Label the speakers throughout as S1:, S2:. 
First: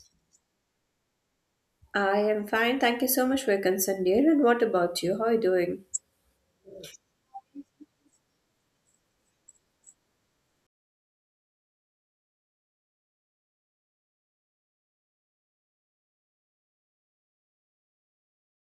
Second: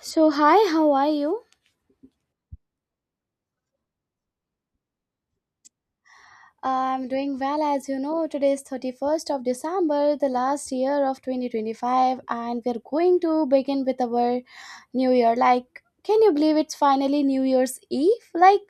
S1: So, hi, how are you?
S2: I am fine. Thank you so much for your concern, dear. And what about you? How are you doing?
S1: I'm doing well, as you know. Today is 31st of December, the last year of 2025, and we're going to begin with our new year. Can you believe it's finally New Year's Eve?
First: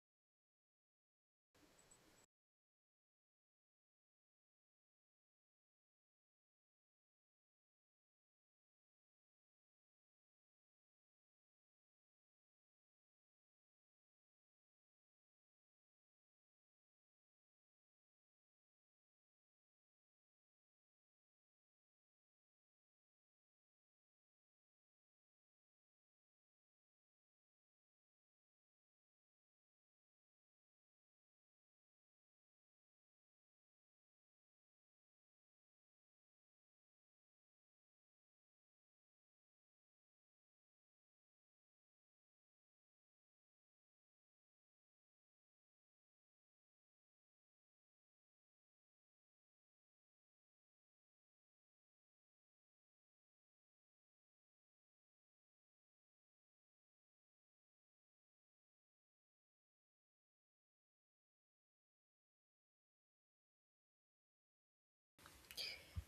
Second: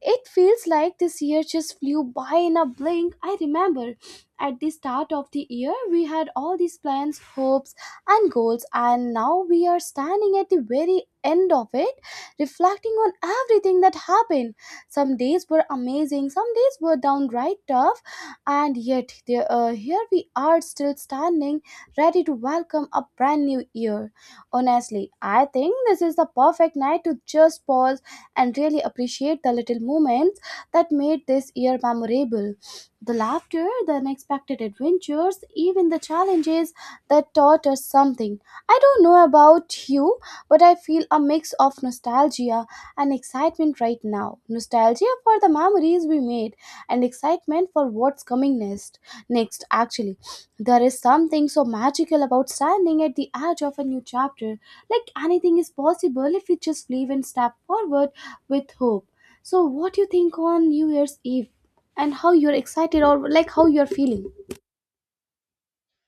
S1: It feels like this year just flew by in a blink. I remember at the start of the year, we had all these plans, hopes, and goals, and now we are standing at the very end of it, reflecting on everything that happened. Some days were amazing, some days were downright tough, and here we are still standing, ready to welcome a brand new year. Honestly, I think this is the perfect night to just pause and really appreciate the little moments that made this year memorable. The laughter, the unexpected adventures, even the challenges that taught us something. I don't know about you, but I feel a mix of nostalgia and excitement right now. Nostalgia for the memories we made and excitement for what's coming next. Next, actually, there is something so magical about standing at the edge of a new chapter. Like anything is possible if we just believe and step forward with hope. So, what do you think on New Year's Eve and how you're excited or like how you're feeling?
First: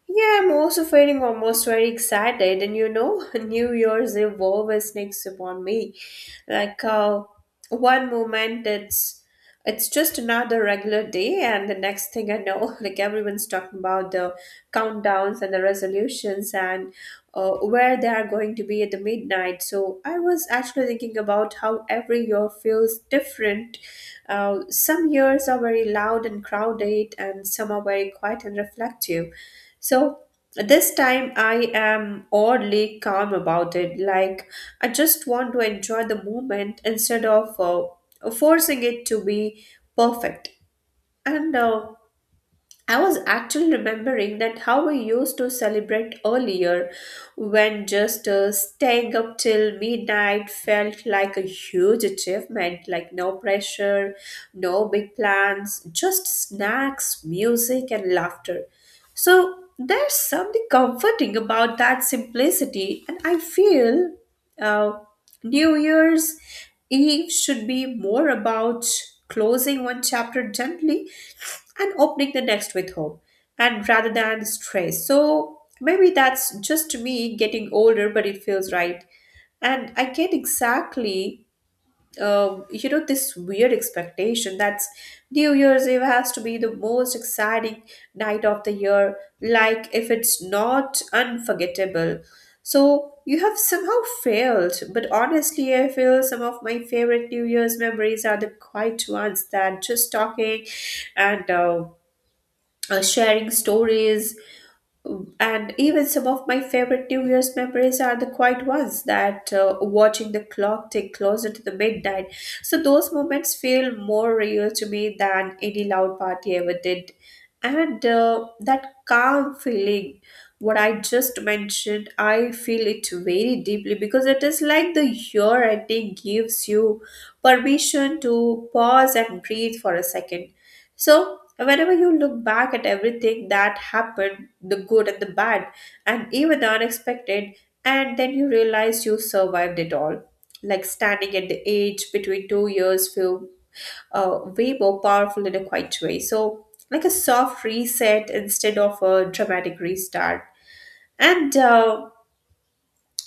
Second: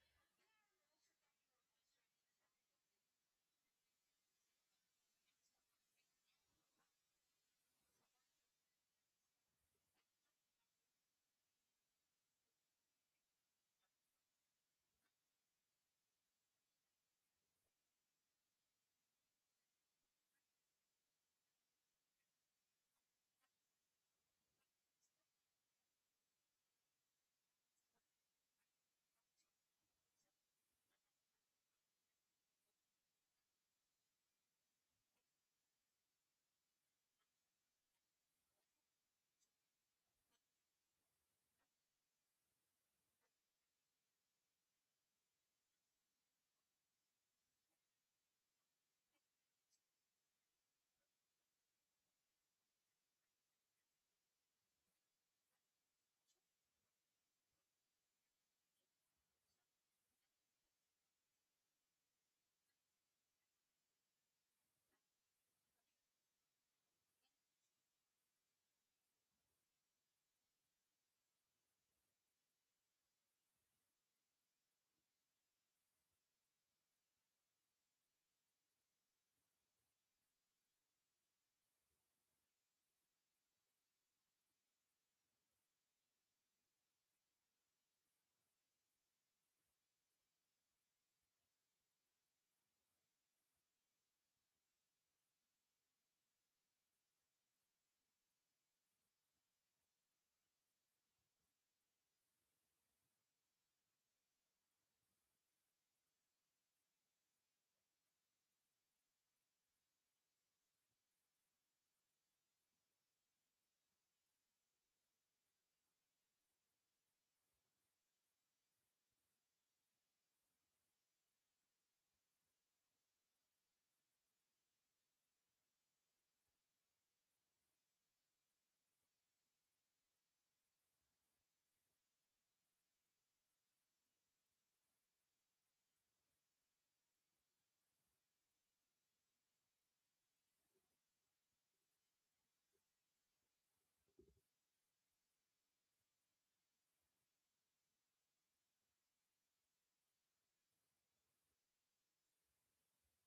S2: Yeah, I'm also feeling almost very excited, and you know, New Year's Eve always sneaks upon me. Like uh, One moment, it's just another regular day, and the next thing I know, like everyone's talking about the countdowns and the resolutions and where they are going to be at the midnight. So I was actually thinking about how every year feels different. Some years are very loud and crowded, and some are very quiet and reflective, so this time I am oddly calm about it. Like I just want to enjoy the moment instead of forcing it to be perfect. And I was actually remembering that how we used to celebrate earlier when just staying up till midnight felt like a huge achievement, like no pressure, no big plans, just snacks, music, and laughter. So there's something comforting about that simplicity, and I feel uh, New Year's Eve should be more about closing one chapter gently and opening the next with hope and rather than stress, so maybe that's just me getting older, but it feels right. And I get exactly you know, this weird expectation that's New Year's Eve has to be the most exciting night of the year, like if it's not unforgettable so you have somehow failed. But honestly I feel some of my favorite New Year's memories are the quiet ones, that just talking and sharing stories. And even some of my favorite New Year's memories are the quiet ones, that watching the clock tick closer to the midnight. So those moments feel more real to me than any loud party ever did. And That calm feeling, what I just mentioned, I feel it very deeply because it is like the year ending gives you permission to pause and breathe for a second, so whenever you look back at everything that happened, the good and the bad, and even the unexpected, and then you realize you survived it all. Like standing at the age between 2 years feel way more powerful in a quiet way. So, like a soft reset instead of a dramatic restart. And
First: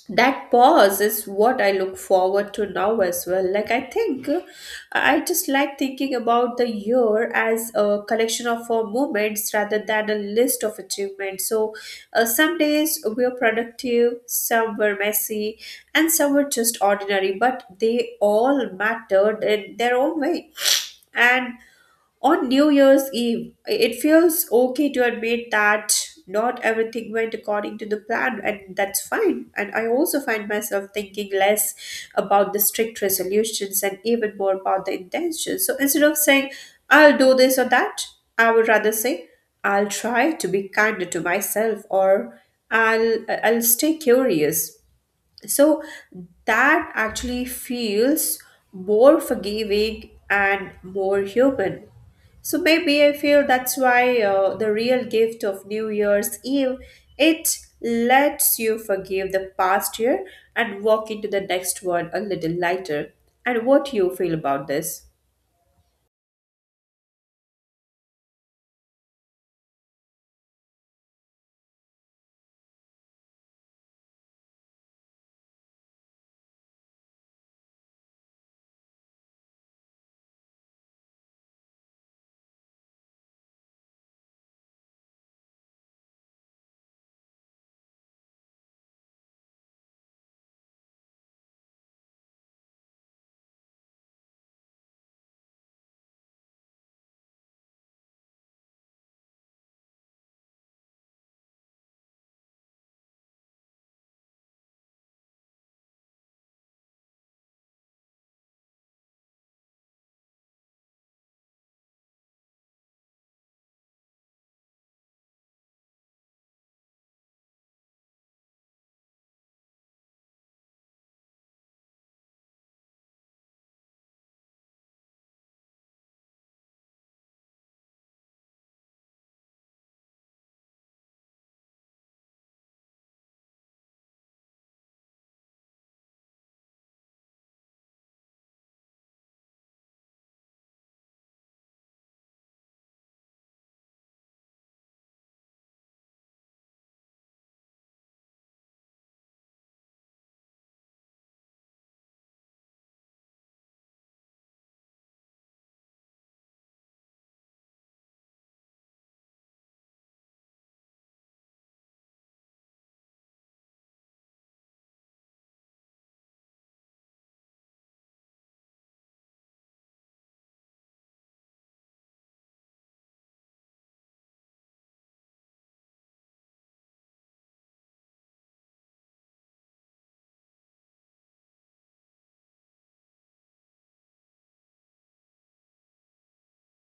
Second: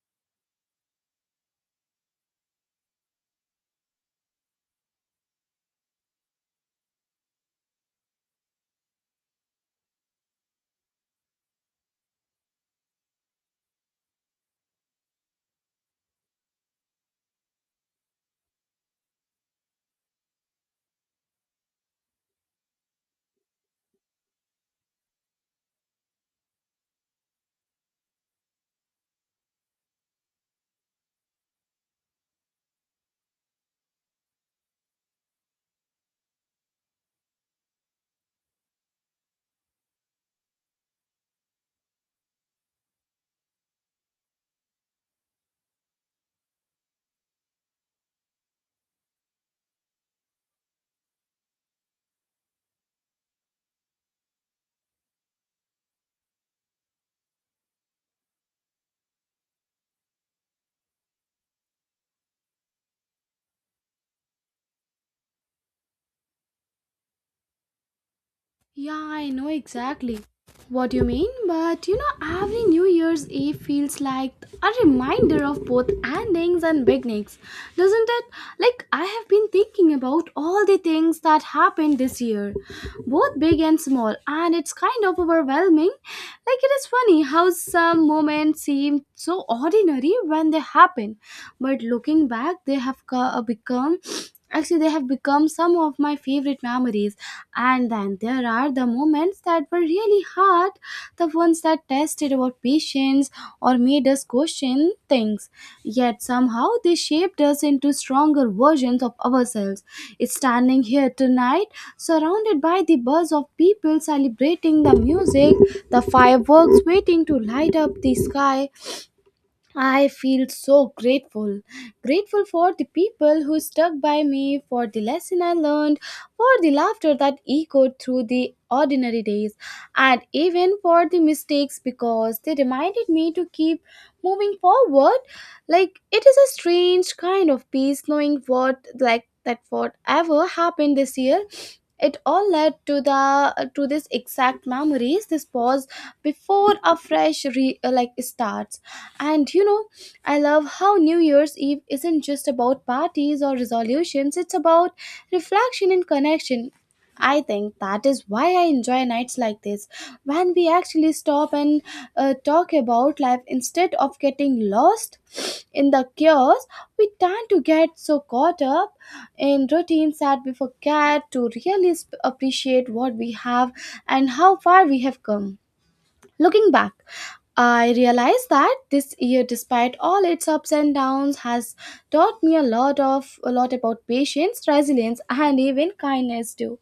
S2: That pause is what I look forward to now as well. Like, I think I just like thinking about the year as a collection of moments rather than a list of achievements. So, some days were productive, some were messy, and some were just ordinary, but they all mattered in their own way. And on New Year's Eve, it feels okay to admit that not everything went according to the plan, and that's fine. And I also find myself thinking less about the strict resolutions and even more about the intentions. So instead of saying, I'll do this or that, I would rather say, I'll try to be kinder to myself, or I'll stay curious, so that actually feels more forgiving and more human. So maybe I feel that's why the real gift of New Year's Eve, it lets you forgive the past year and walk into the next one a little lighter. And what do you feel about this?
S1: Yeah, I know exactly what you mean, but you know, every New Year's Eve feels like a reminder of both endings and beginnings, doesn't it? Like, I have been thinking about all the things that happened this year, both big and small, and it's kind of overwhelming. Like, it is funny how some moments seem so ordinary when they happen, but looking back, they have become some of my favorite memories. And then there are the moments that were really hard, the ones that tested our patience or made us question things, yet somehow they shaped us into stronger versions of ourselves. Standing here tonight, surrounded by the buzz of people celebrating, the music, the fireworks waiting to light up the sky, I feel so grateful. Grateful for the people who stuck by me, for the lesson I learned, for the laughter that echoed through the ordinary days, and even for the mistakes because they reminded me to keep moving forward. Like, it is a strange kind of peace knowing what, like, that whatever happened this year, it all led to the to this exact memories, this pause before like starts. And you know, I love how New Year's Eve isn't just about parties or resolutions, it's about reflection and connection. I think that is why I enjoy nights like this, when we actually stop and talk about life instead of getting lost in the chaos. We tend to get so caught up in routines that we forget to really appreciate what we have and how far we have come. Looking back, I realized that this year, despite all its ups and downs, has taught me a lot about patience, resilience, and even kindness too.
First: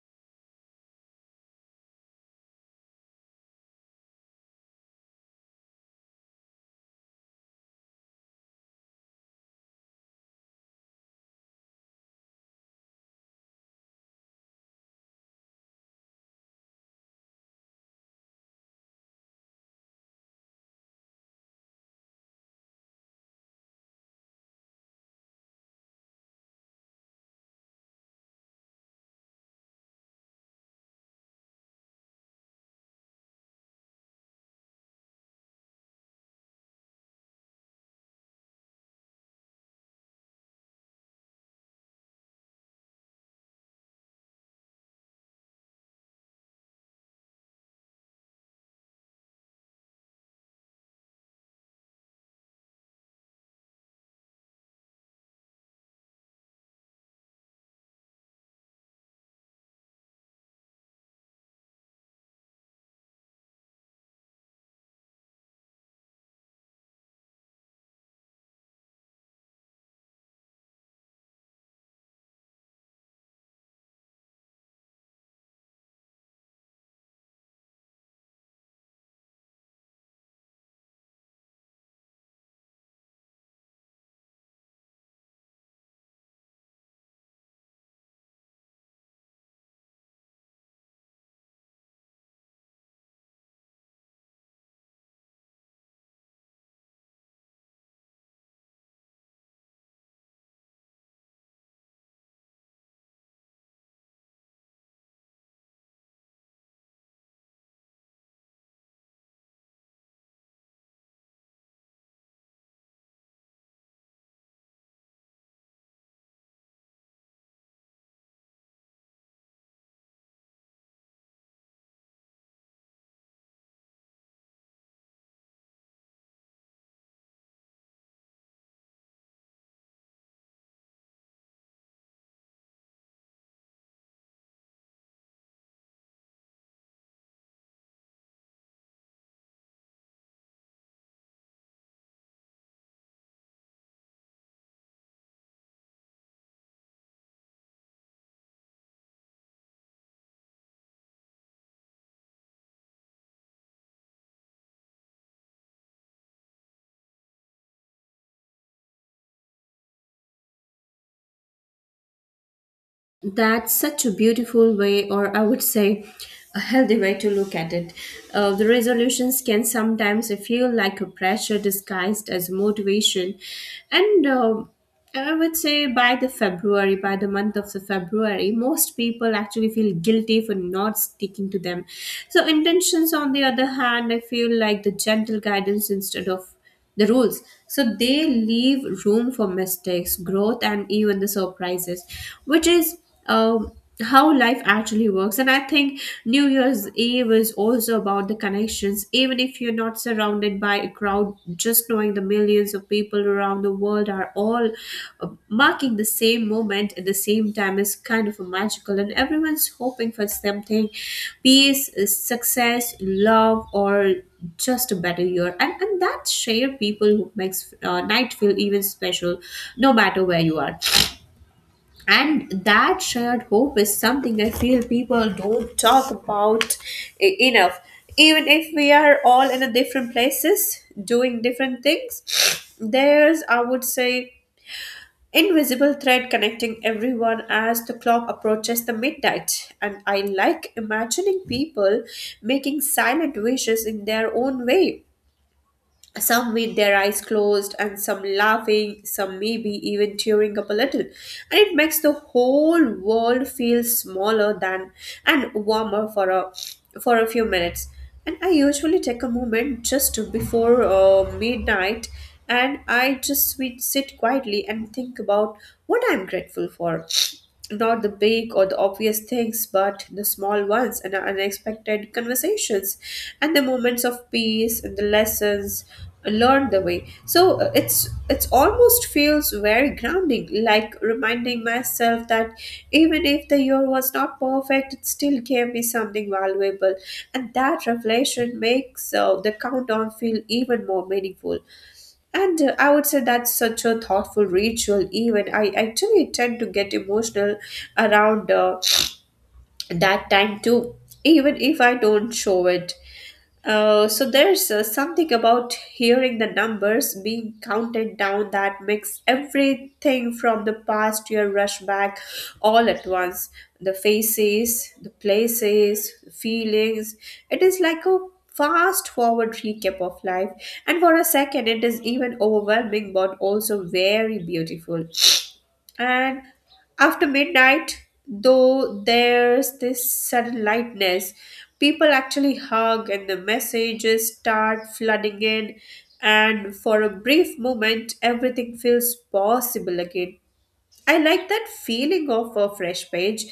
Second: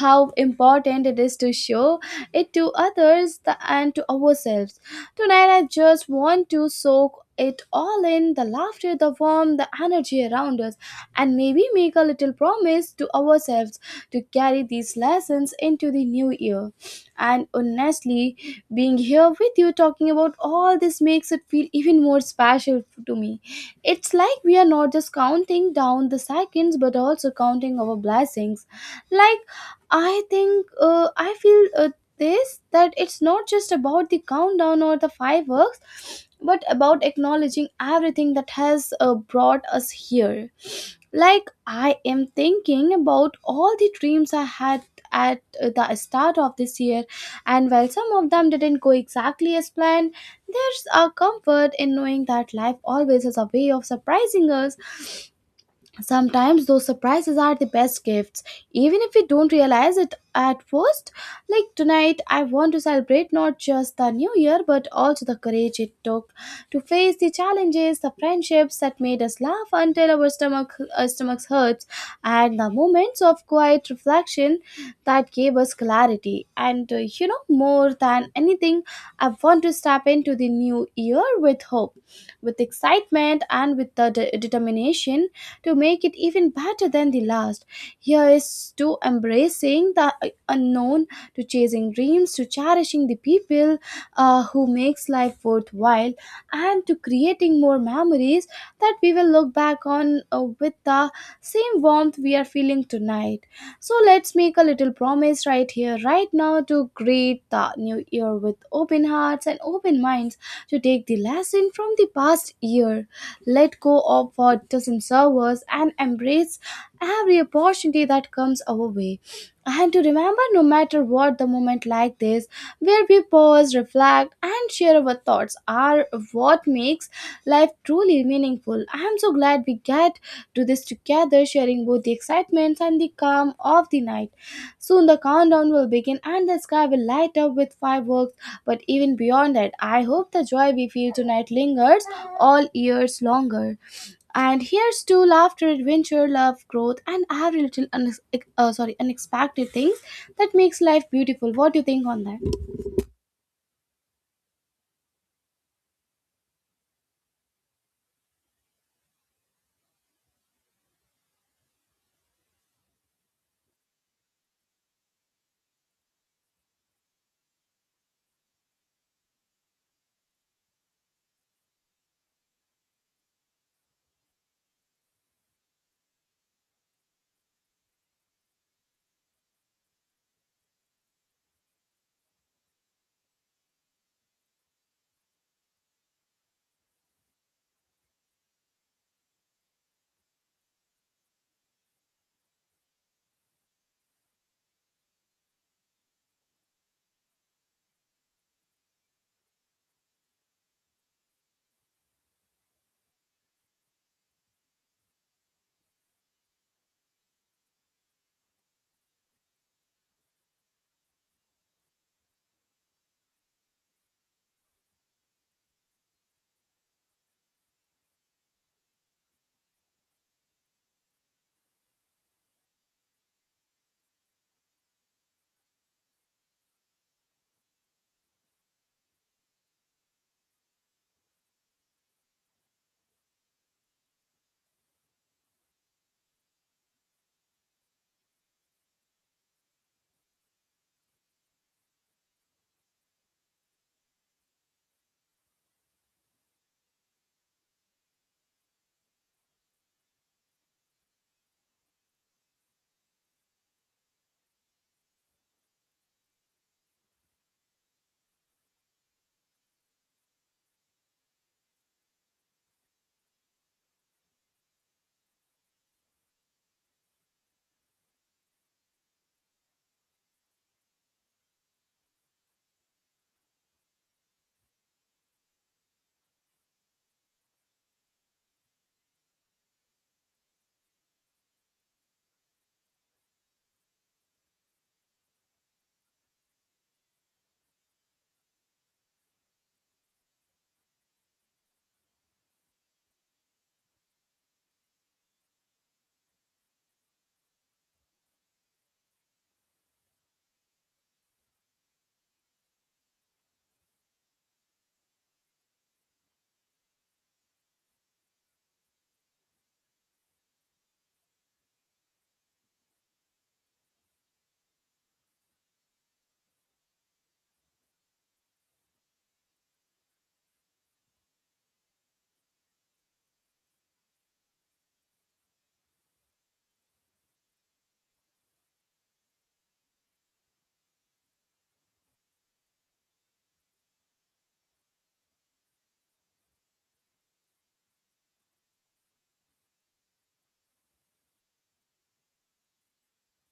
S1: How important it is to show it to others and to ourselves. Tonight, I just want to soak it all in, the laughter, the warmth, the energy around us, and maybe make a little promise to ourselves to carry these lessons into the new year. And honestly, being here with you talking about all this makes it feel even more special to me. It's like we are not just counting down the seconds but also counting our blessings. Like, I think, I feel this that it's not just about the countdown or the fireworks but about acknowledging everything that has brought us here. Like, I am thinking about all the dreams I had at the start of this year, and while some of them didn't go exactly as planned, there's a comfort in knowing that life always has a way of surprising us. Sometimes those surprises are the best gifts, even if we don't realize it at first. Like tonight, I want to celebrate not just the new year but also the courage it took to face the challenges, the friendships that made us laugh until our stomachs hurts, and the moments of quiet reflection that gave us clarity. And you know, more than anything, I want to step into the new year with hope, with excitement, and with the determination to make it even better than the last. Here is to embracing the unknown, to chasing dreams, to cherishing the people who makes life worthwhile, and to creating more memories that we will look back on with the same warmth we are feeling tonight. So let's make a little promise right here, right now, to greet the new year with open hearts and open minds, to take the lesson from the past year, let go of what doesn't serve us, and embrace every opportunity that comes our way. And to remember, no matter what, the moment like this, where we pause, reflect, and share our thoughts are what makes life truly meaningful. I am so glad we get to this together, sharing both the excitement and the calm of the night. Soon the countdown will begin and the sky will light up with fireworks. But even beyond that, I hope the joy we feel tonight lingers all years longer. And here's to laughter, adventure, love, growth, and every little unex- sorry unexpected things that makes life beautiful. What do you think on that?
S2: That's such a beautiful way, or I would say a healthy way to look at it. The resolutions can sometimes feel like a pressure disguised as motivation. And I would say by the February, by the month of the February, most people actually feel guilty for not sticking to them. So, intentions, on the other hand, I feel like the gentle guidance instead of the rules, so they leave room for mistakes, growth, and even the surprises, which is um, how life actually works. And I think New Year's Eve is also about the connections, even if you're not surrounded by a crowd. Just knowing the millions of people around the world are all marking the same moment at the same time is kind of a magical, and everyone's hoping for something: peace, success, love, or just a better year. And that share people who makes night feel even special, no matter where you are. And that shared hope is something I feel people don't talk about enough. Even if we are all in a different places doing different things, there's, I would say, invisible thread connecting everyone as the clock approaches the midnight. And I like imagining people making silent wishes in their own way, some with their eyes closed, and some laughing, some maybe even tearing up a little. And it makes the whole world feel smaller than, and warmer for a few minutes. And I usually take a moment just before midnight, and I just sit quietly and think about what I'm grateful for, not the big or the obvious things, but the small ones and the unexpected conversations and the moments of peace and the lessons learned the way. So it's almost feels very grounding, like reminding myself that even if the year was not perfect, it still gave me something valuable, and that reflection makes the countdown feel even more meaningful. And I would say that's such a thoughtful ritual, even. I actually tend to get emotional around that time too, even if I don't show it. So there's something about hearing the numbers being counted down that makes everything from the past year rush back all at once. The faces, the places, the feelings. It is like a fast forward recap of life. And for a second, it is even overwhelming but also very beautiful. And after midnight, though there's this sudden lightness, people actually hug and the messages start flooding in, and for a brief moment, everything feels possible again. I like that feeling of a fresh page,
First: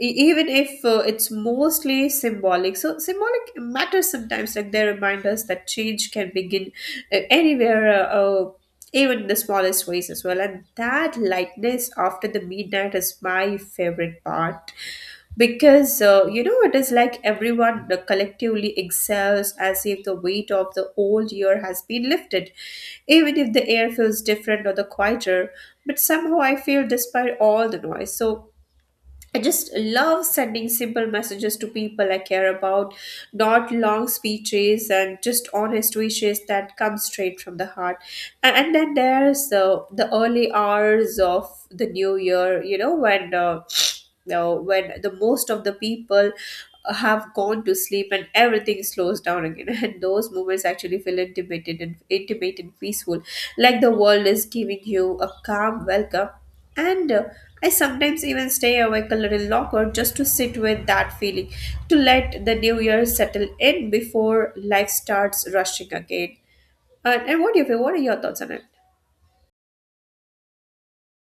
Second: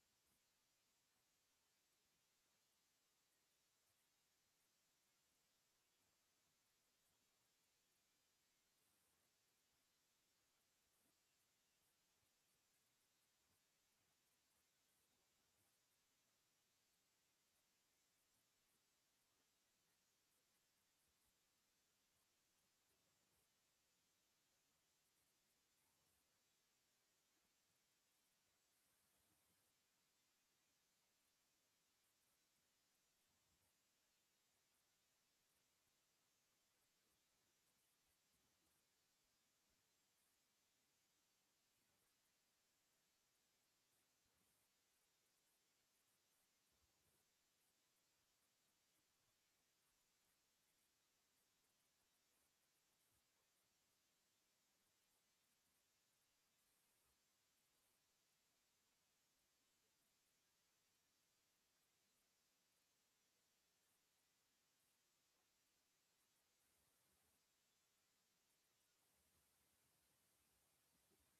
S2: even if it's mostly symbolic. So, symbolic matters sometimes, like they remind us that change can begin anywhere, even the smallest ways as well. And that lightness after the midnight is my favorite part because you know, it is like everyone collectively exhales as if the weight of the old year has been lifted, even if the air feels different or the quieter, but somehow I feel despite all the noise. So I just love sending simple messages to people I care about, not long speeches and just honest wishes that come straight from the heart. And then there's the early hours of the new year, you know, when when the most of the people have gone to sleep and everything slows down again. And those moments actually feel intimate and peaceful, like the world is giving you a calm welcome. And I sometimes even stay awake a little longer just to sit with that feeling, to let the new year settle in before life starts rushing again. And what do you feel? What are your thoughts on it?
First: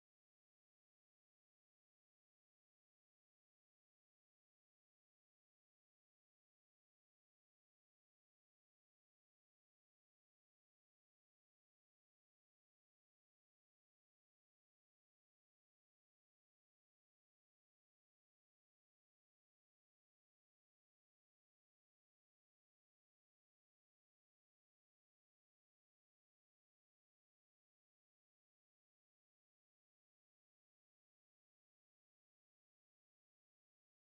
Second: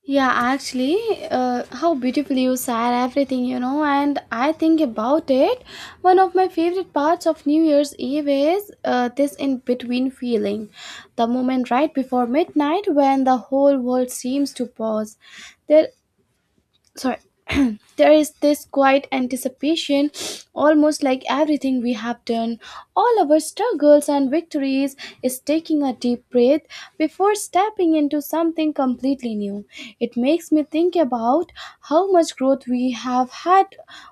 S1: Yeah, actually, how beautifully you said everything, you know. And I think about it, one of my favorite parts of New Year's Eve is this in between feeling, the moment right before midnight when the whole world seems to pause. There sorry There is this quiet anticipation, almost like everything we have done, all our struggles and victories, is taking a deep breath before stepping into something completely new. It makes me think about how much growth we have had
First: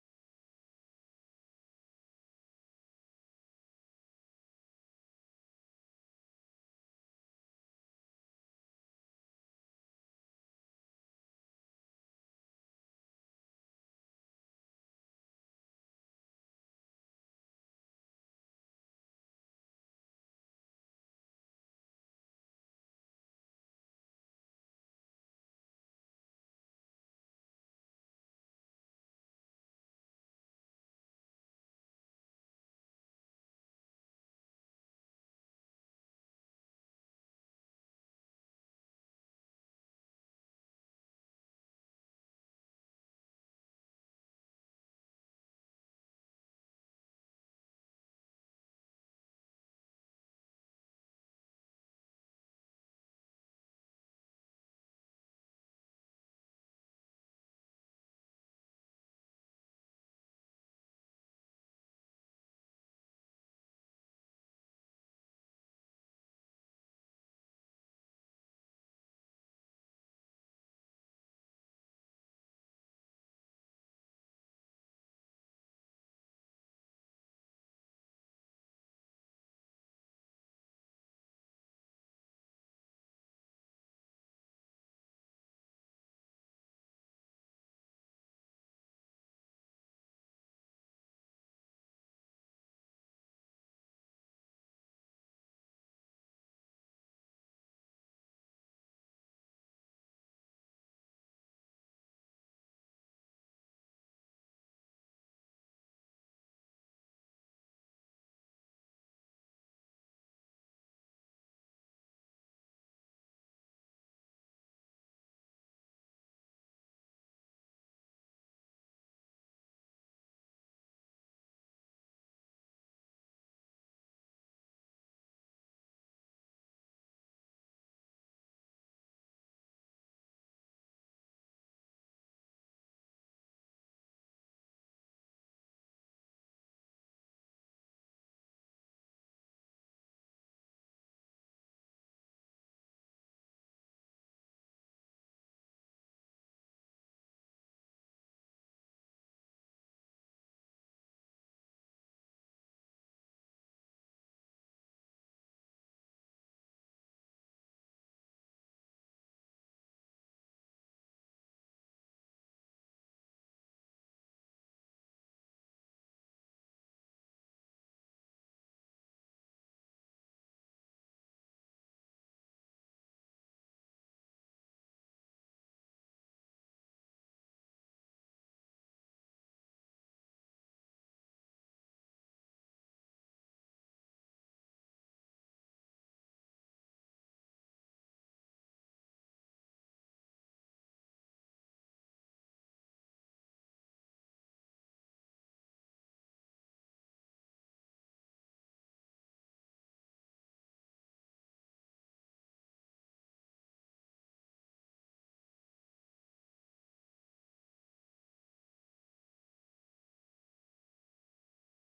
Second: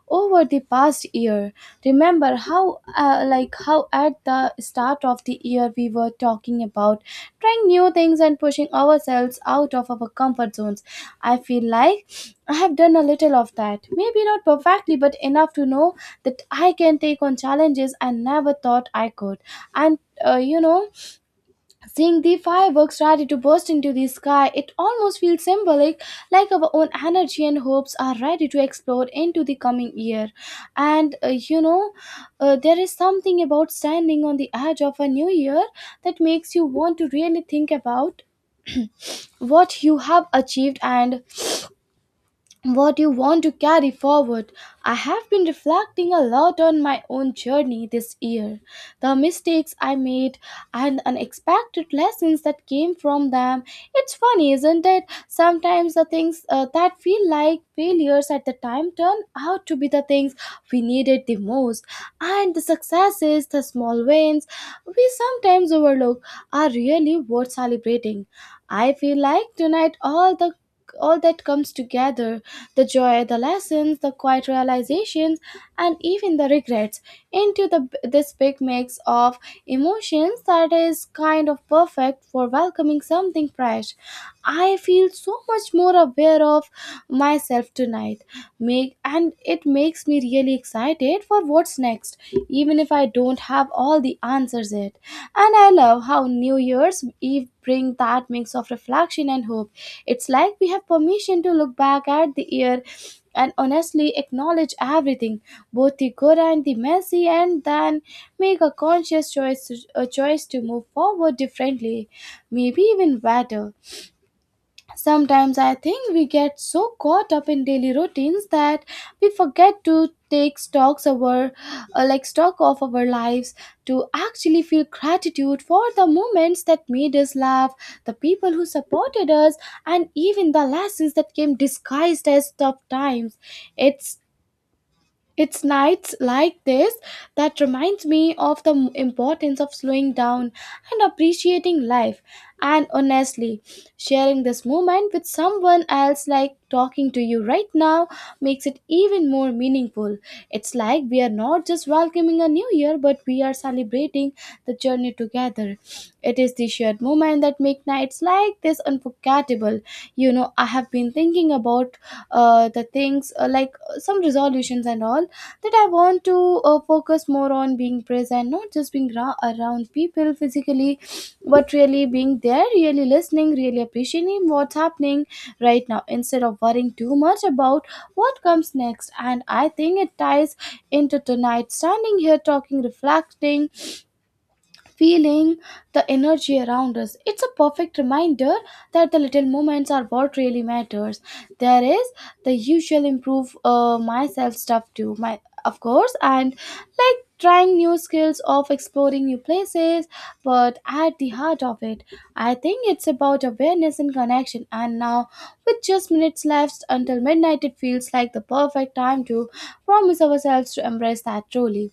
S1: over the past year. Remember how how at the start of the year we were talking about trying new things and pushing ourselves out of our comfort zones. I feel like I have done a little of that, maybe not perfectly, but enough to know that I can take on challenges I never thought I could. And you know, seeing the fireworks ready to burst into the sky, it almost feels symbolic, like our own energy and hopes are ready to explode into the coming year. And there is something about standing on the edge of a new year that makes you want to really think about what you have achieved and what you want to carry forward. I have been reflecting a lot on my own journey this year, the mistakes I made, and unexpected lessons that came from them. It's funny, isn't it? Sometimes the things that feel like failures at the time turn out to be the things we needed the most, and the successes, the small wins we sometimes overlook, are really worth celebrating. I feel like tonight all that comes together, the joy, the lessons, the quiet realizations, and even the regrets, into the this big mix of emotions that is kind of perfect for welcoming something fresh. I feel so much more aware of myself tonight, make and it makes me really excited for what's next, even if I don't have all the answers yet. And I love how New Year's Eve bring that mix of reflection and hope. It's like we have permission to look back at the year and honestly acknowledge everything, both the good and the messy, and then make a choice to move forward differently, maybe even better. Sometimes I think we get so caught up in daily routines that we forget to take stocks over like stock of our lives, to actually feel gratitude for the moments that made us laugh, the people who supported us, and even the lessons that came disguised as tough times. It's it's nights like this that reminds me of the importance of slowing down and appreciating life. And honestly, sharing this moment with someone else, like talking to you right now, makes it even more meaningful. It's like we are not just welcoming a new year but we are celebrating the journey together. It is the shared moment that make nights like this unforgettable. You know, I have been thinking about the things like some resolutions and all that I want to focus more on being present, not just being around people physically, but really being there, really listening, really appreciating what's happening right now instead of worrying too much about what comes next. And I think it ties into tonight standing here, talking, reflecting, feeling the energy around us. It's a perfect reminder that the little moments are what really matters. There is the usual improve myself stuff too, my, of course, and like trying new skills of exploring new places. But at the heart of it, I think it's about awareness and connection. And now, with just minutes left until midnight, it feels like the perfect time to promise ourselves to embrace that truly.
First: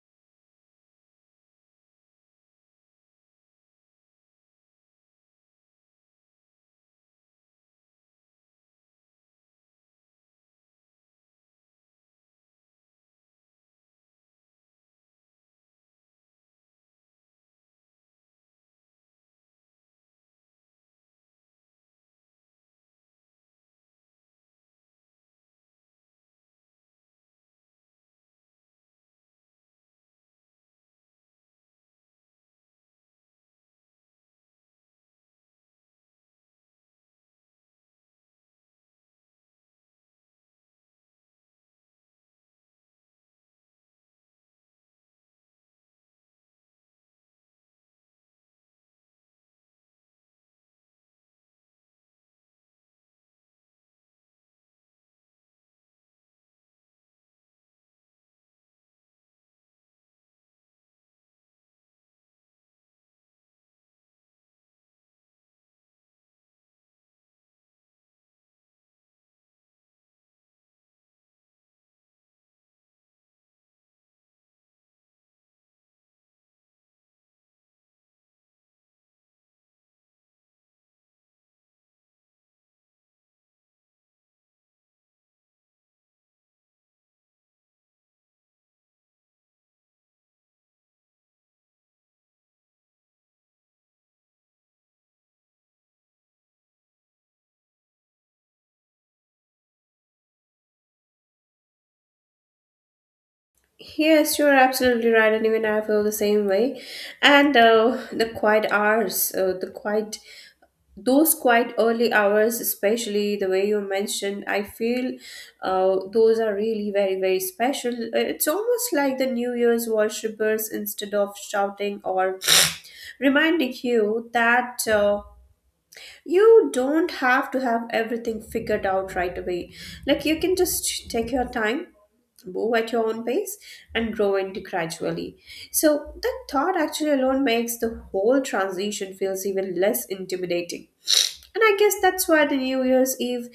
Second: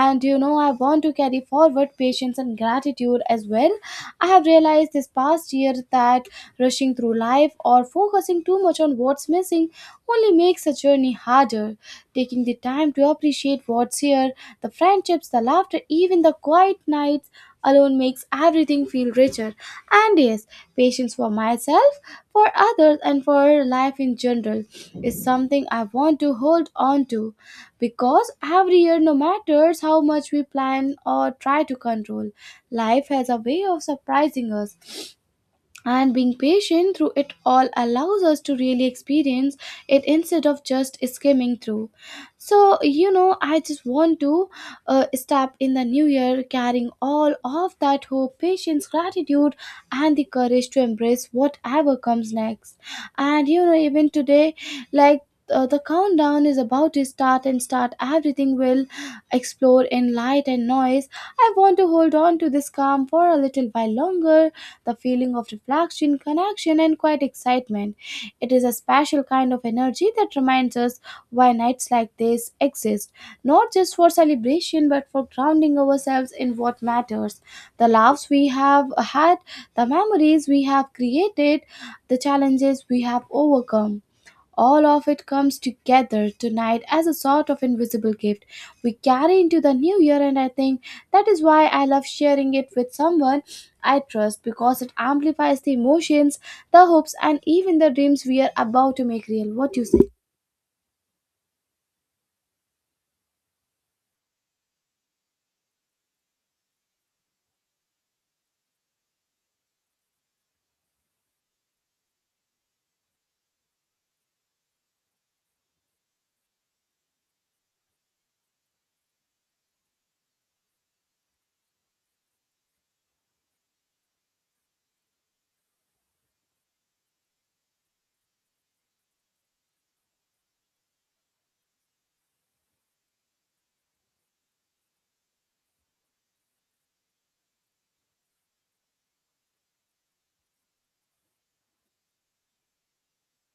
S1: And you know, I want to carry forward patience and gratitude as well. I have realized this past year that rushing through life or focusing too much on what's missing only makes a journey harder. Taking the time to appreciate what's here, the friendships, the laughter, even the quiet nights alone, makes everything feel richer. And yes, patience for myself, for others, and for life in general is something I want to hold on to, because every year, no matters how much we plan or try to control, life has a way of surprising us, and being patient through it all allows us to really experience it instead of just skimming through. So you know, I just want to step in the new year carrying all of that hope, patience, gratitude, and the courage to embrace whatever comes next. And you know, even today, like, the countdown is about to start, and start everything will explode in light and noise. I want to hold on to this calm for a little while longer, the feeling of reflection, connection, and quiet excitement. It is a special kind of energy that reminds us why nights like this exist, not just for celebration but for grounding ourselves in what matters. The laughs we have had, the memories we have created, the challenges we have overcome. All of it comes together tonight as a sort of invisible gift we carry into the new year, and I think that is why I love sharing it with someone I trust, because it amplifies the emotions, the hopes, and even the dreams we are about to make real. What do you say?
S2: Yes, you're absolutely right, and even I feel the same way. And The quiet hours, the quiet those quite early hours, especially the way you mentioned, I feel those are really very very special. It's almost like the new year's worshippers, instead of shouting or reminding you that you don't have to have everything figured out right away, like you can just take your time, move at your own pace, and grow into gradually. So that thought actually alone makes the whole transition feels even less intimidating. And I guess that's why the New Year's Eve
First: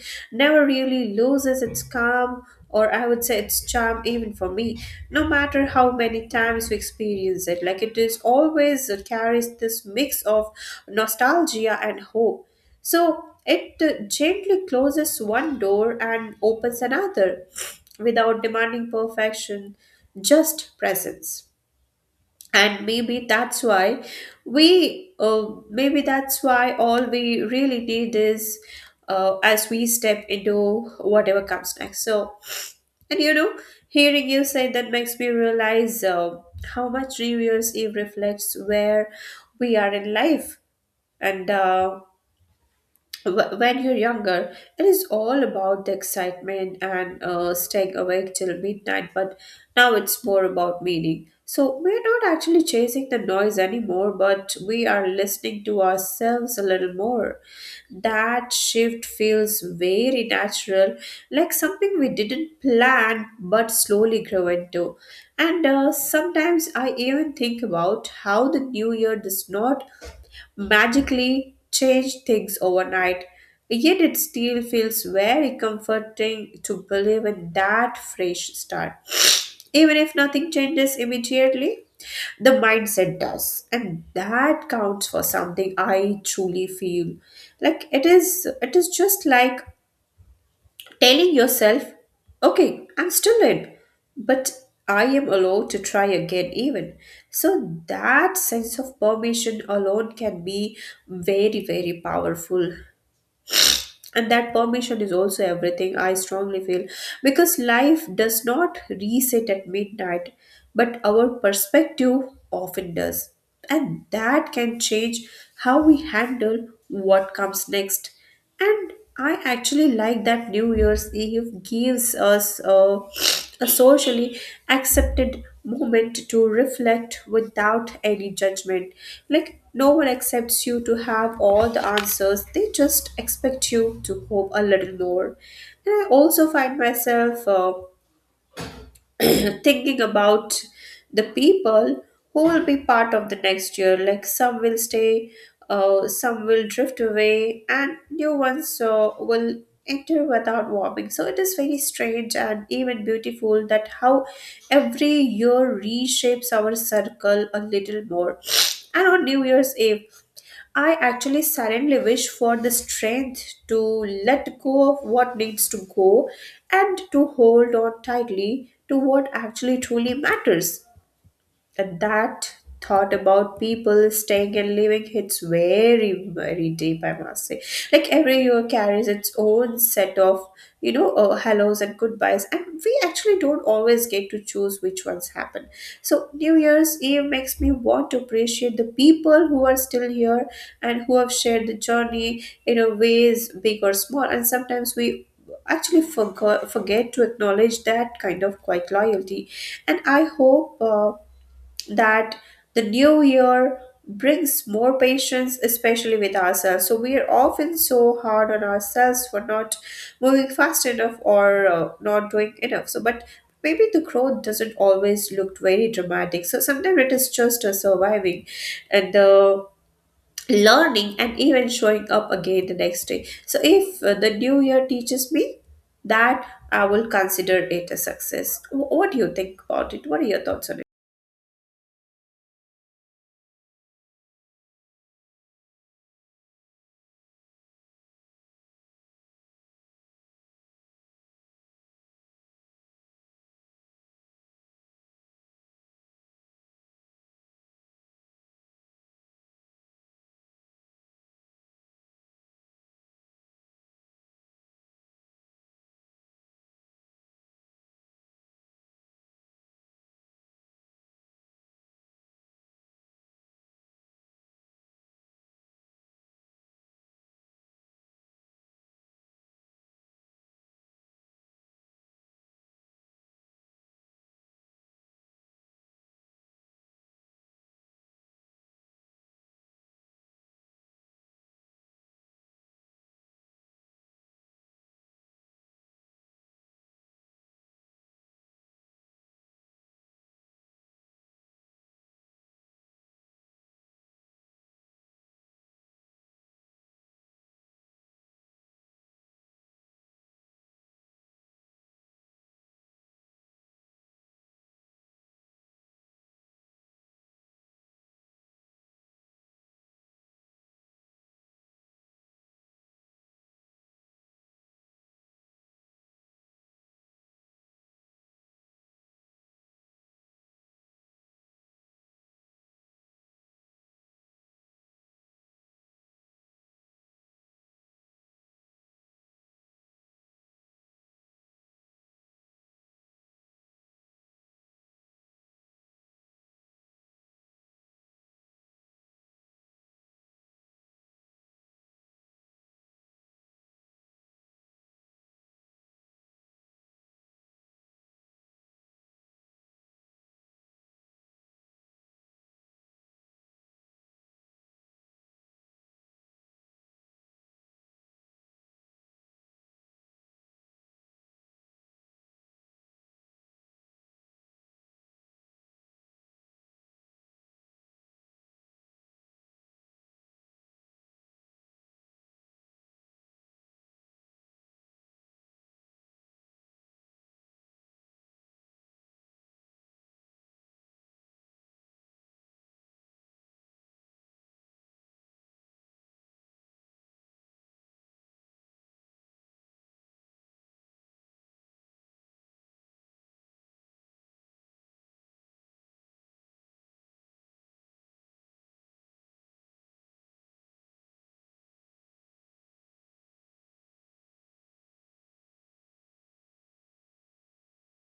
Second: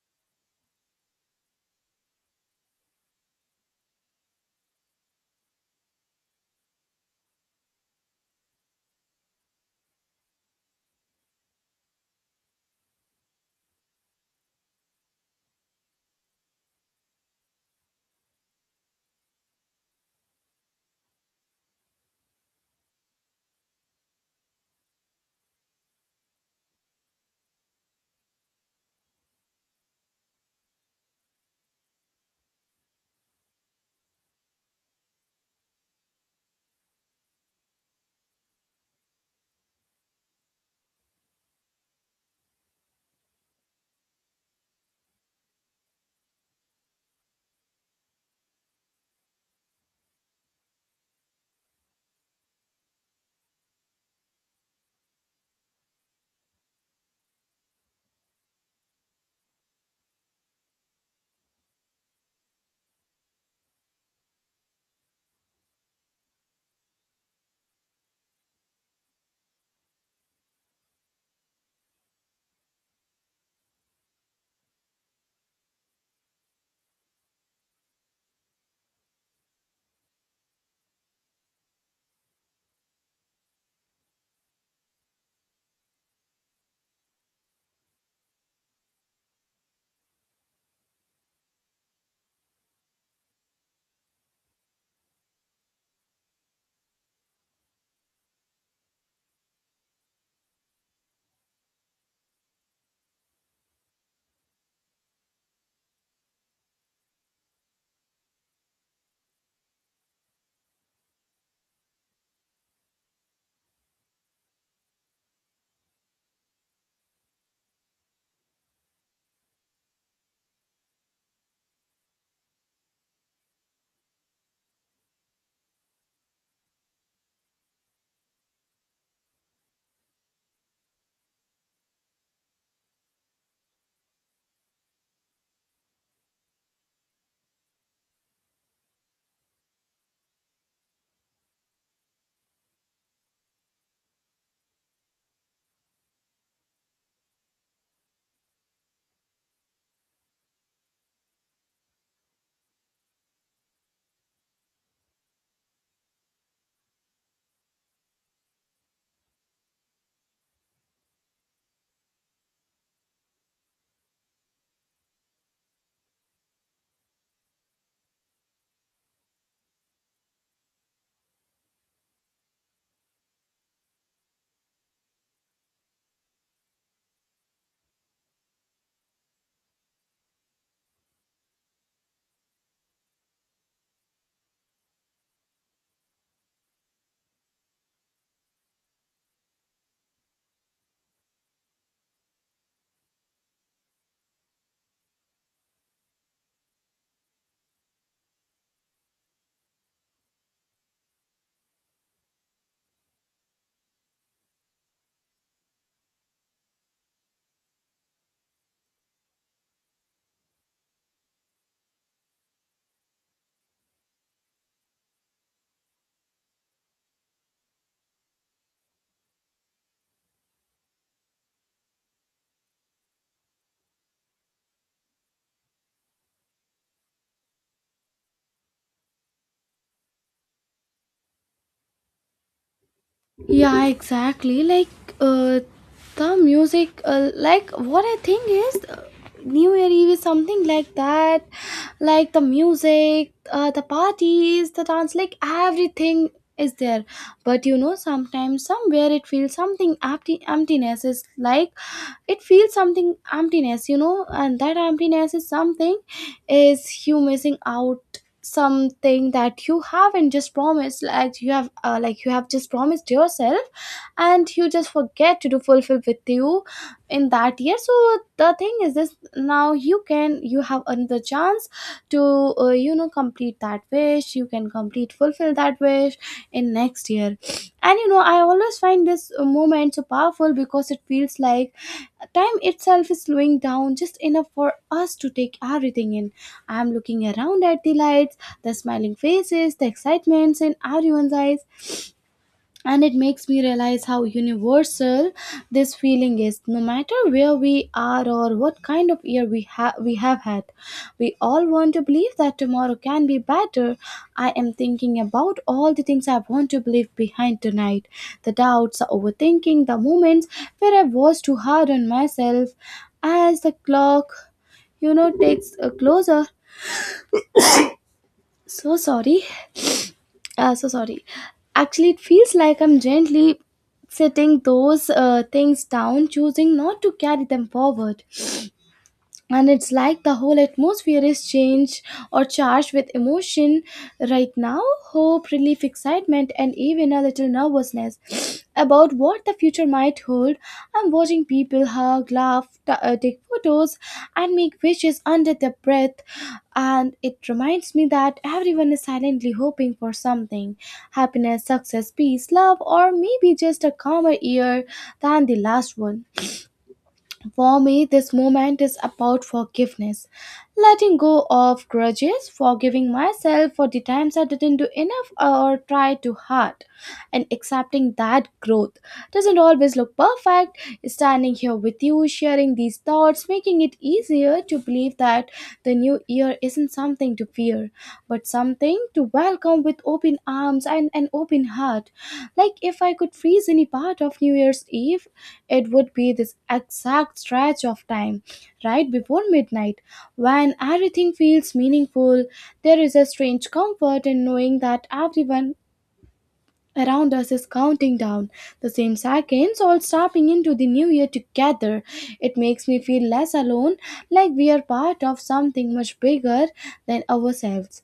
S2: never really loses its calm, or I would say its charm, even for me, no matter how many times we experience it. Like it is always, it carries this mix of nostalgia and hope. So it gently closes one door and opens another, without demanding perfection, just presence. And maybe that's why maybe that's why all we really need is as we step into whatever comes next. So, and you know, hearing you say that makes me realize how much reverse Eve reflects where we are in life. And uh, when you're younger, it is all about the excitement and staying awake till midnight, but now it's more about meaning. So we're not actually chasing the noise anymore, but we are listening to ourselves a little more. That shift feels very natural, like something we didn't plan but slowly grow into. And Sometimes I even think about how the new year does not magically change things overnight. Yet it still feels very comforting to believe in that fresh start. Even if nothing changes immediately, the mindset does. And that counts for something, I truly feel. Like it is just like telling yourself, okay, I'm still in, but I am allowed to try again, even. So, that sense of permission alone can be very, very powerful. And that permission is also everything, I strongly feel, because life does not reset at midnight, but our perspective often does. And that can change how we handle what comes next. And I actually like that New Year's Eve gives us a socially accepted moment to reflect without any judgment. Like, no one accepts you to have all the answers, they just expect you to hope a little more. And I also find myself. Thinking about the people who will be part of the next year. Like some will stay, some will drift away, and new ones will enter without warming. So it is very strange and even beautiful that how every year reshapes our circle a little more. And on New Year's Eve, I actually silently wish for the strength to let go of what needs to go and to hold on tightly to what actually truly matters. And that thought about people staying and living hits very, very deep, I must say. Like every year carries its own set of, hellos and goodbyes, and we actually don't always get to choose which ones happen. So, New Year's Eve makes me want to appreciate the people who are still here and who have shared the journey in a ways big or small, and sometimes we actually forgot forget to acknowledge that kind of quiet loyalty, and I hope that the new year brings more patience, especially with ourselves. So we are often so hard on ourselves for not moving fast enough or not doing enough. So, but maybe the growth doesn't always look very dramatic. So sometimes it is just a surviving and the learning and even showing up again the next day. So if the new year teaches me that, I will consider it a success. What do you think about it? What are your thoughts on it?
S1: Yeah, exactly. Like, uh, the music, like what I think is, New Year Eve is something like that. Like the music, the parties, the dance, like everything is there. But you know, sometimes somewhere it feels something empty, emptiness is like it feels something emptiness, you know, and that emptiness is something is you missing out something that you haven't just promised. Like you have like you have just promised yourself, and you just forget to do fulfill with you in that year. So the thing is this, now you can, you have another chance to, you know, complete that wish, you can complete fulfill that wish in next year. And you know, I always find this moment so powerful because it feels like time itself is slowing down just enough for us to take everything in. I'm looking around at the lights, the smiling faces, the excitements in everyone's eyes, and it makes me realize how universal this feeling is. No matter where we are or what kind of year we have, we have had, we all want to believe that tomorrow can be better. I am thinking about all the things I want to believe behind tonight, the doubts, the overthinking, the moments where I was too hard on myself. As the clock, you know, takes a closer, so sorry, so sorry, actually it feels like I'm gently setting those things down, choosing not to carry them forward, and it's like the whole atmosphere is changed or charged with emotion right now. Hope, relief, excitement, and even a little nervousness about what the future might hold. I'm watching people hug, laugh, take photos and make wishes under their breath, and it reminds me that everyone is silently hoping for something, happiness, success, peace, love, or maybe just a calmer year than the last one. For me, this moment is about forgiveness, letting go of grudges, forgiving myself for the times I didn't do enough or try too hard, and accepting that growth doesn't always look perfect. Standing here with you, sharing these thoughts, making it easier to believe that the new year isn't something to fear, but something to welcome with open arms and an open heart. Like if I could freeze any part of New Year's Eve, it would be this exact stretch of time, right before midnight, when everything feels meaningful. There is a strange comfort in knowing that everyone around us is counting down the same seconds, all stepping into the new year together. It makes me feel less alone, like we are part of something much bigger than ourselves.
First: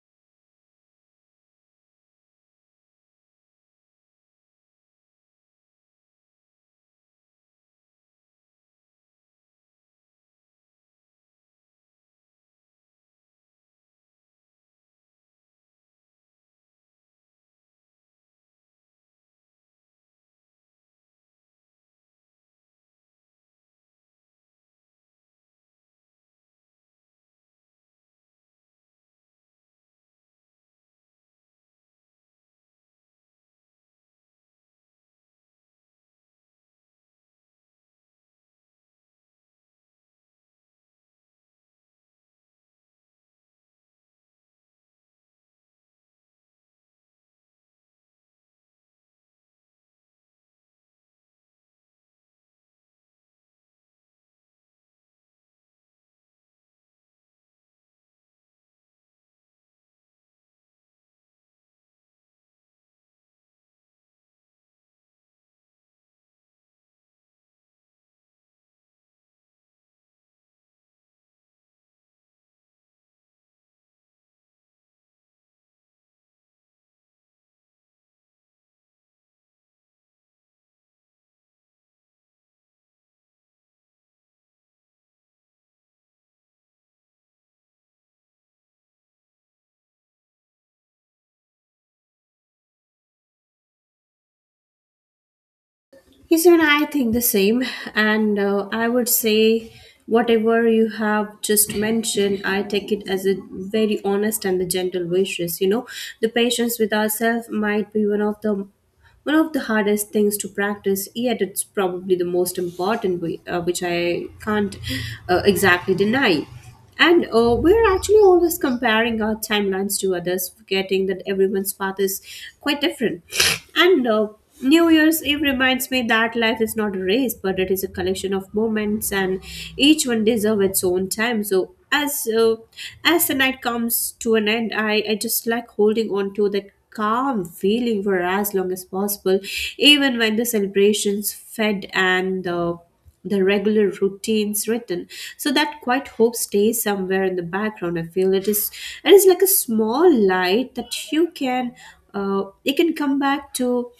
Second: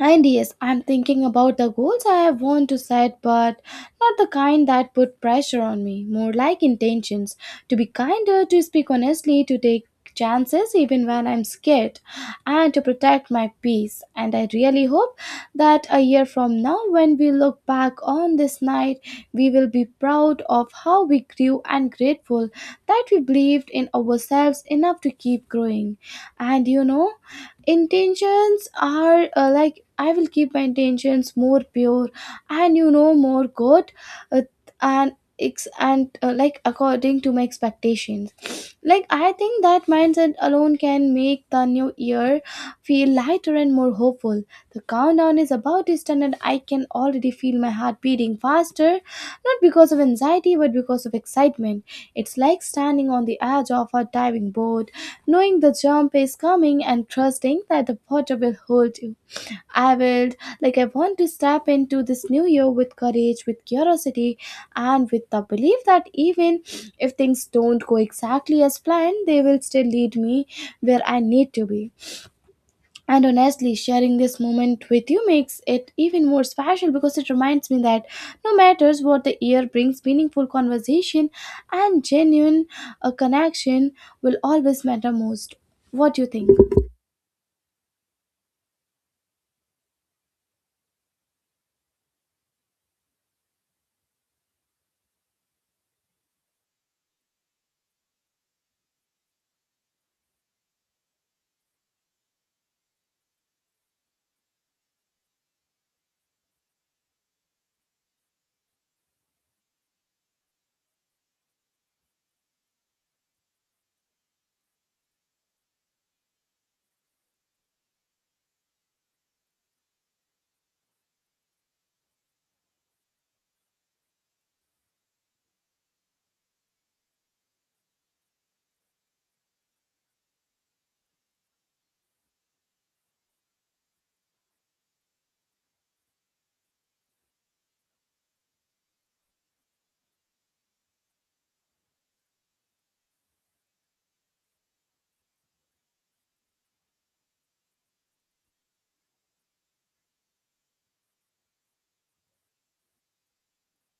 S1: And yes, I'm thinking about the goals I have want to set, but not the kind that put pressure on me, more like intentions to be kinder, to speak honestly, to take chances even when I'm scared, and to protect my peace. And I really hope that a year from now, when we look back on this night, we will be proud of how we grew and grateful that we believed in ourselves enough to keep growing. And you know, intentions are, like I will keep my intentions more pure and you know more good, uh, and and like according to my expectations, like I think that mindset alone can make the new year feel lighter and more hopeful. The countdown is about to start, and I can already feel my heart beating faster, not because of anxiety but because of excitement. It's like standing on the edge of a diving board, knowing the jump is coming and trusting that the water will hold you. I will, like, I want to step into this new year with courage, with curiosity, and with the belief that even if things don't go exactly as planned, they will still lead me where I need to be. And honestly, sharing this moment with you makes it even more special because it reminds me that no matter what the year brings, meaningful conversation and genuine connection will always matter most. What do you think?
S2: Yes, and I think the same. And I would say, whatever you have just mentioned, I take it as a very honest and the gentle wishes. You know, the patience with ourselves might be one of the hardest things to practice. Yet it's probably the most important, way, which I can't exactly deny. And we're actually always comparing our timelines to others, forgetting that everyone's path is quite different. And New Year's Eve reminds me that life is not a race, but it is a collection of moments, and each one deserves its own time. So as the night comes to an end, I just like holding on to that calm feeling for as long as possible, even when the celebrations fed and the regular routines written, so that quiet hope stays somewhere in the background. I feel it is like a small light that you can come back to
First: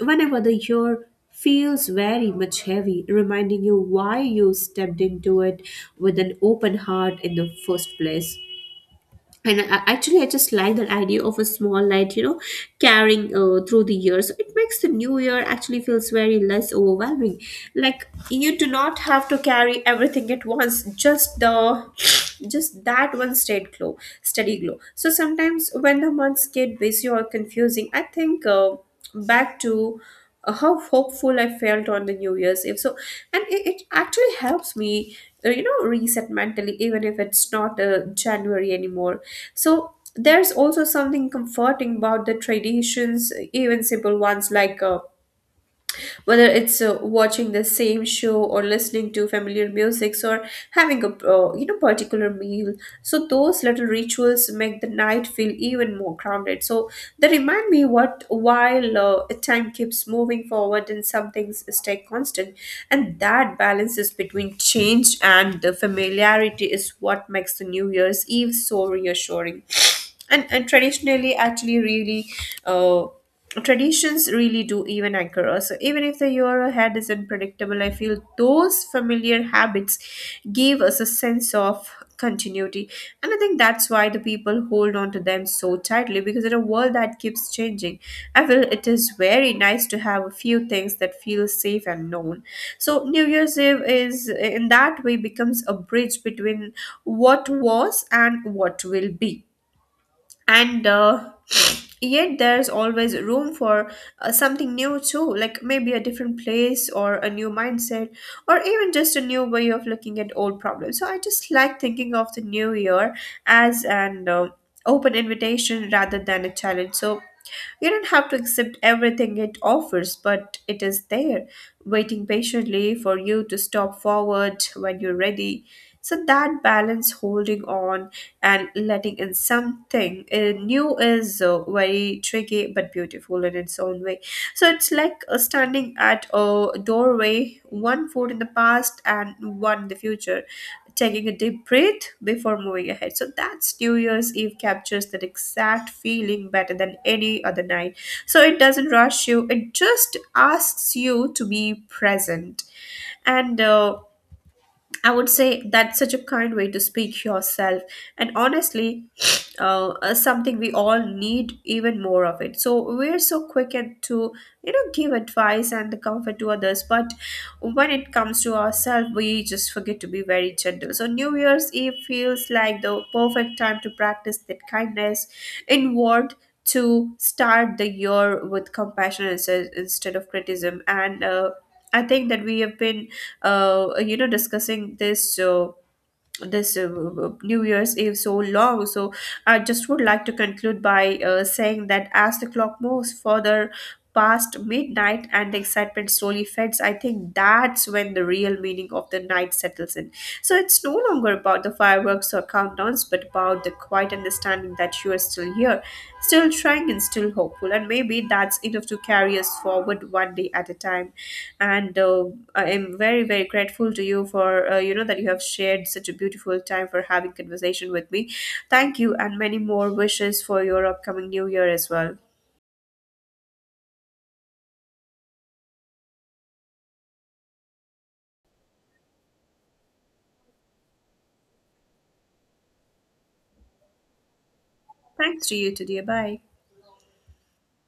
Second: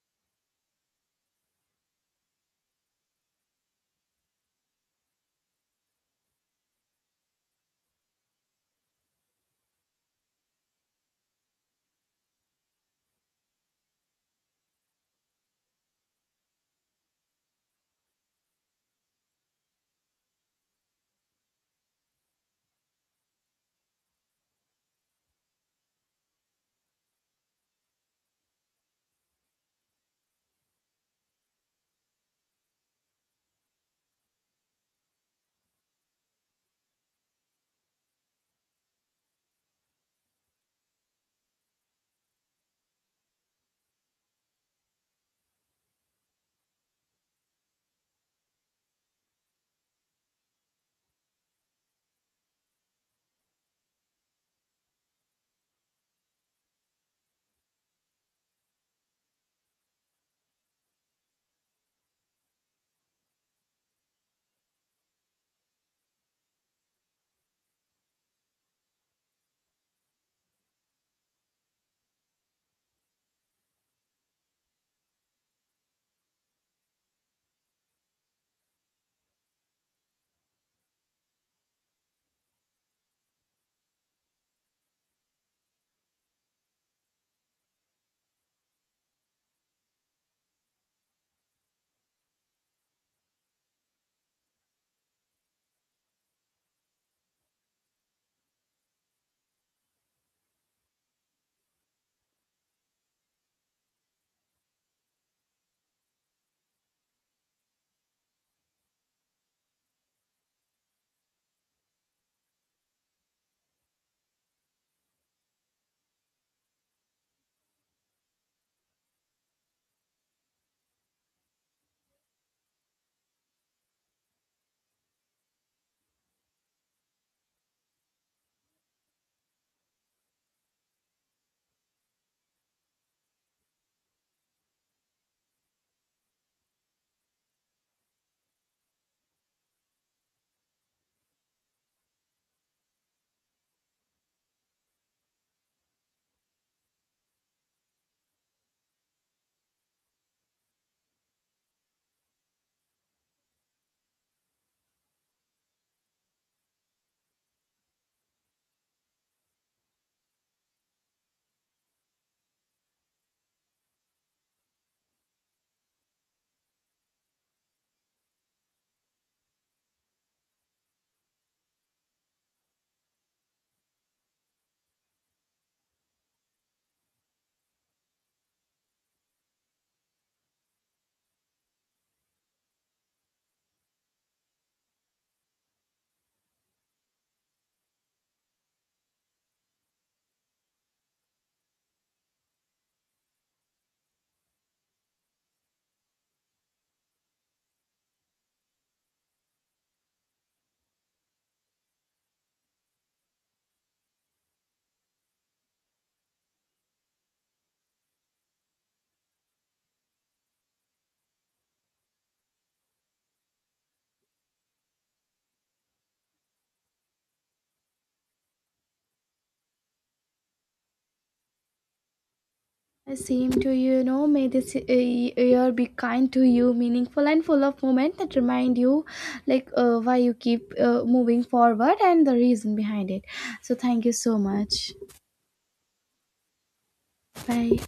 S2: whenever the year feels very much heavy, reminding you why you stepped into it with an open heart in the first place. And I just like that idea of a small light, you know, carrying through the year. So it makes the new year actually feels very less overwhelming, like you do not have to carry everything at once, just the just that one steady glow. So sometimes when the months get busy or confusing, I think back to how hopeful I felt on the New Year's Eve. So, and it actually helps me, reset mentally, even if it's not January anymore. So, there's also something comforting about the traditions, even simple ones like whether it's watching the same show or listening to familiar music or having a particular meal. So those little rituals make the night feel even more grounded. So they remind me what while time keeps moving forward and some things stay constant, and that balance is between change and the familiarity is what makes the new year's eve so reassuring. And traditionally actually really uh, traditions really do even anchor us. So even if the year ahead is unpredictable, I feel those familiar habits give us a sense of continuity. And I think that's why the people hold on to them so tightly, because in a world that keeps changing, I feel it is very nice to have a few things that feel safe and known. So New Year's Eve is in that way becomes a bridge between what was and what will be, and yet there's always room for something new too, like maybe a different place or a new mindset or even just a new way of looking at old problems. So I just like thinking of the new year as an open invitation rather than a challenge. So you don't have to accept everything it offers, but it is there waiting patiently for you to stop forward when you're ready. So that balance holding on and letting in something new is very tricky but beautiful in its own way. So it's like standing at a doorway, one foot in the past and one in the future, taking a deep breath before moving ahead. So that's New Year's Eve captures that exact feeling better than any other night. So it doesn't rush you, it just asks you to be present. And I would say that's such a kind way to speak yourself, and honestly, something we all need even more of it. So we're so quick and to, you know, give advice and the comfort to others, but when it comes to ourselves, we just forget to be very gentle. So New Year's Eve feels like the perfect time to practice that kindness inward. To start the year with compassion instead of criticism, and I think that we have been, discussing this New Year's Eve so long, so I just would like to conclude by saying that as the clock moves further past midnight and the excitement slowly fades, I think that's when the real meaning of the night settles in. So it's no longer about the fireworks or countdowns, but about the quiet understanding that you are still here, still trying, and still hopeful. And maybe that's enough to carry us forward one day at a time. And I am very, very grateful to you for, that you have shared such a beautiful time for having conversation with me. Thank you, and many more wishes for your upcoming new year as well.
S1: Same to you, you know. May this year be kind to you, meaningful and full of moments that remind you, like, why you keep moving forward and the reason behind it. So thank you so much.
S2: Thanks to you today. Bye.
S1: Bye.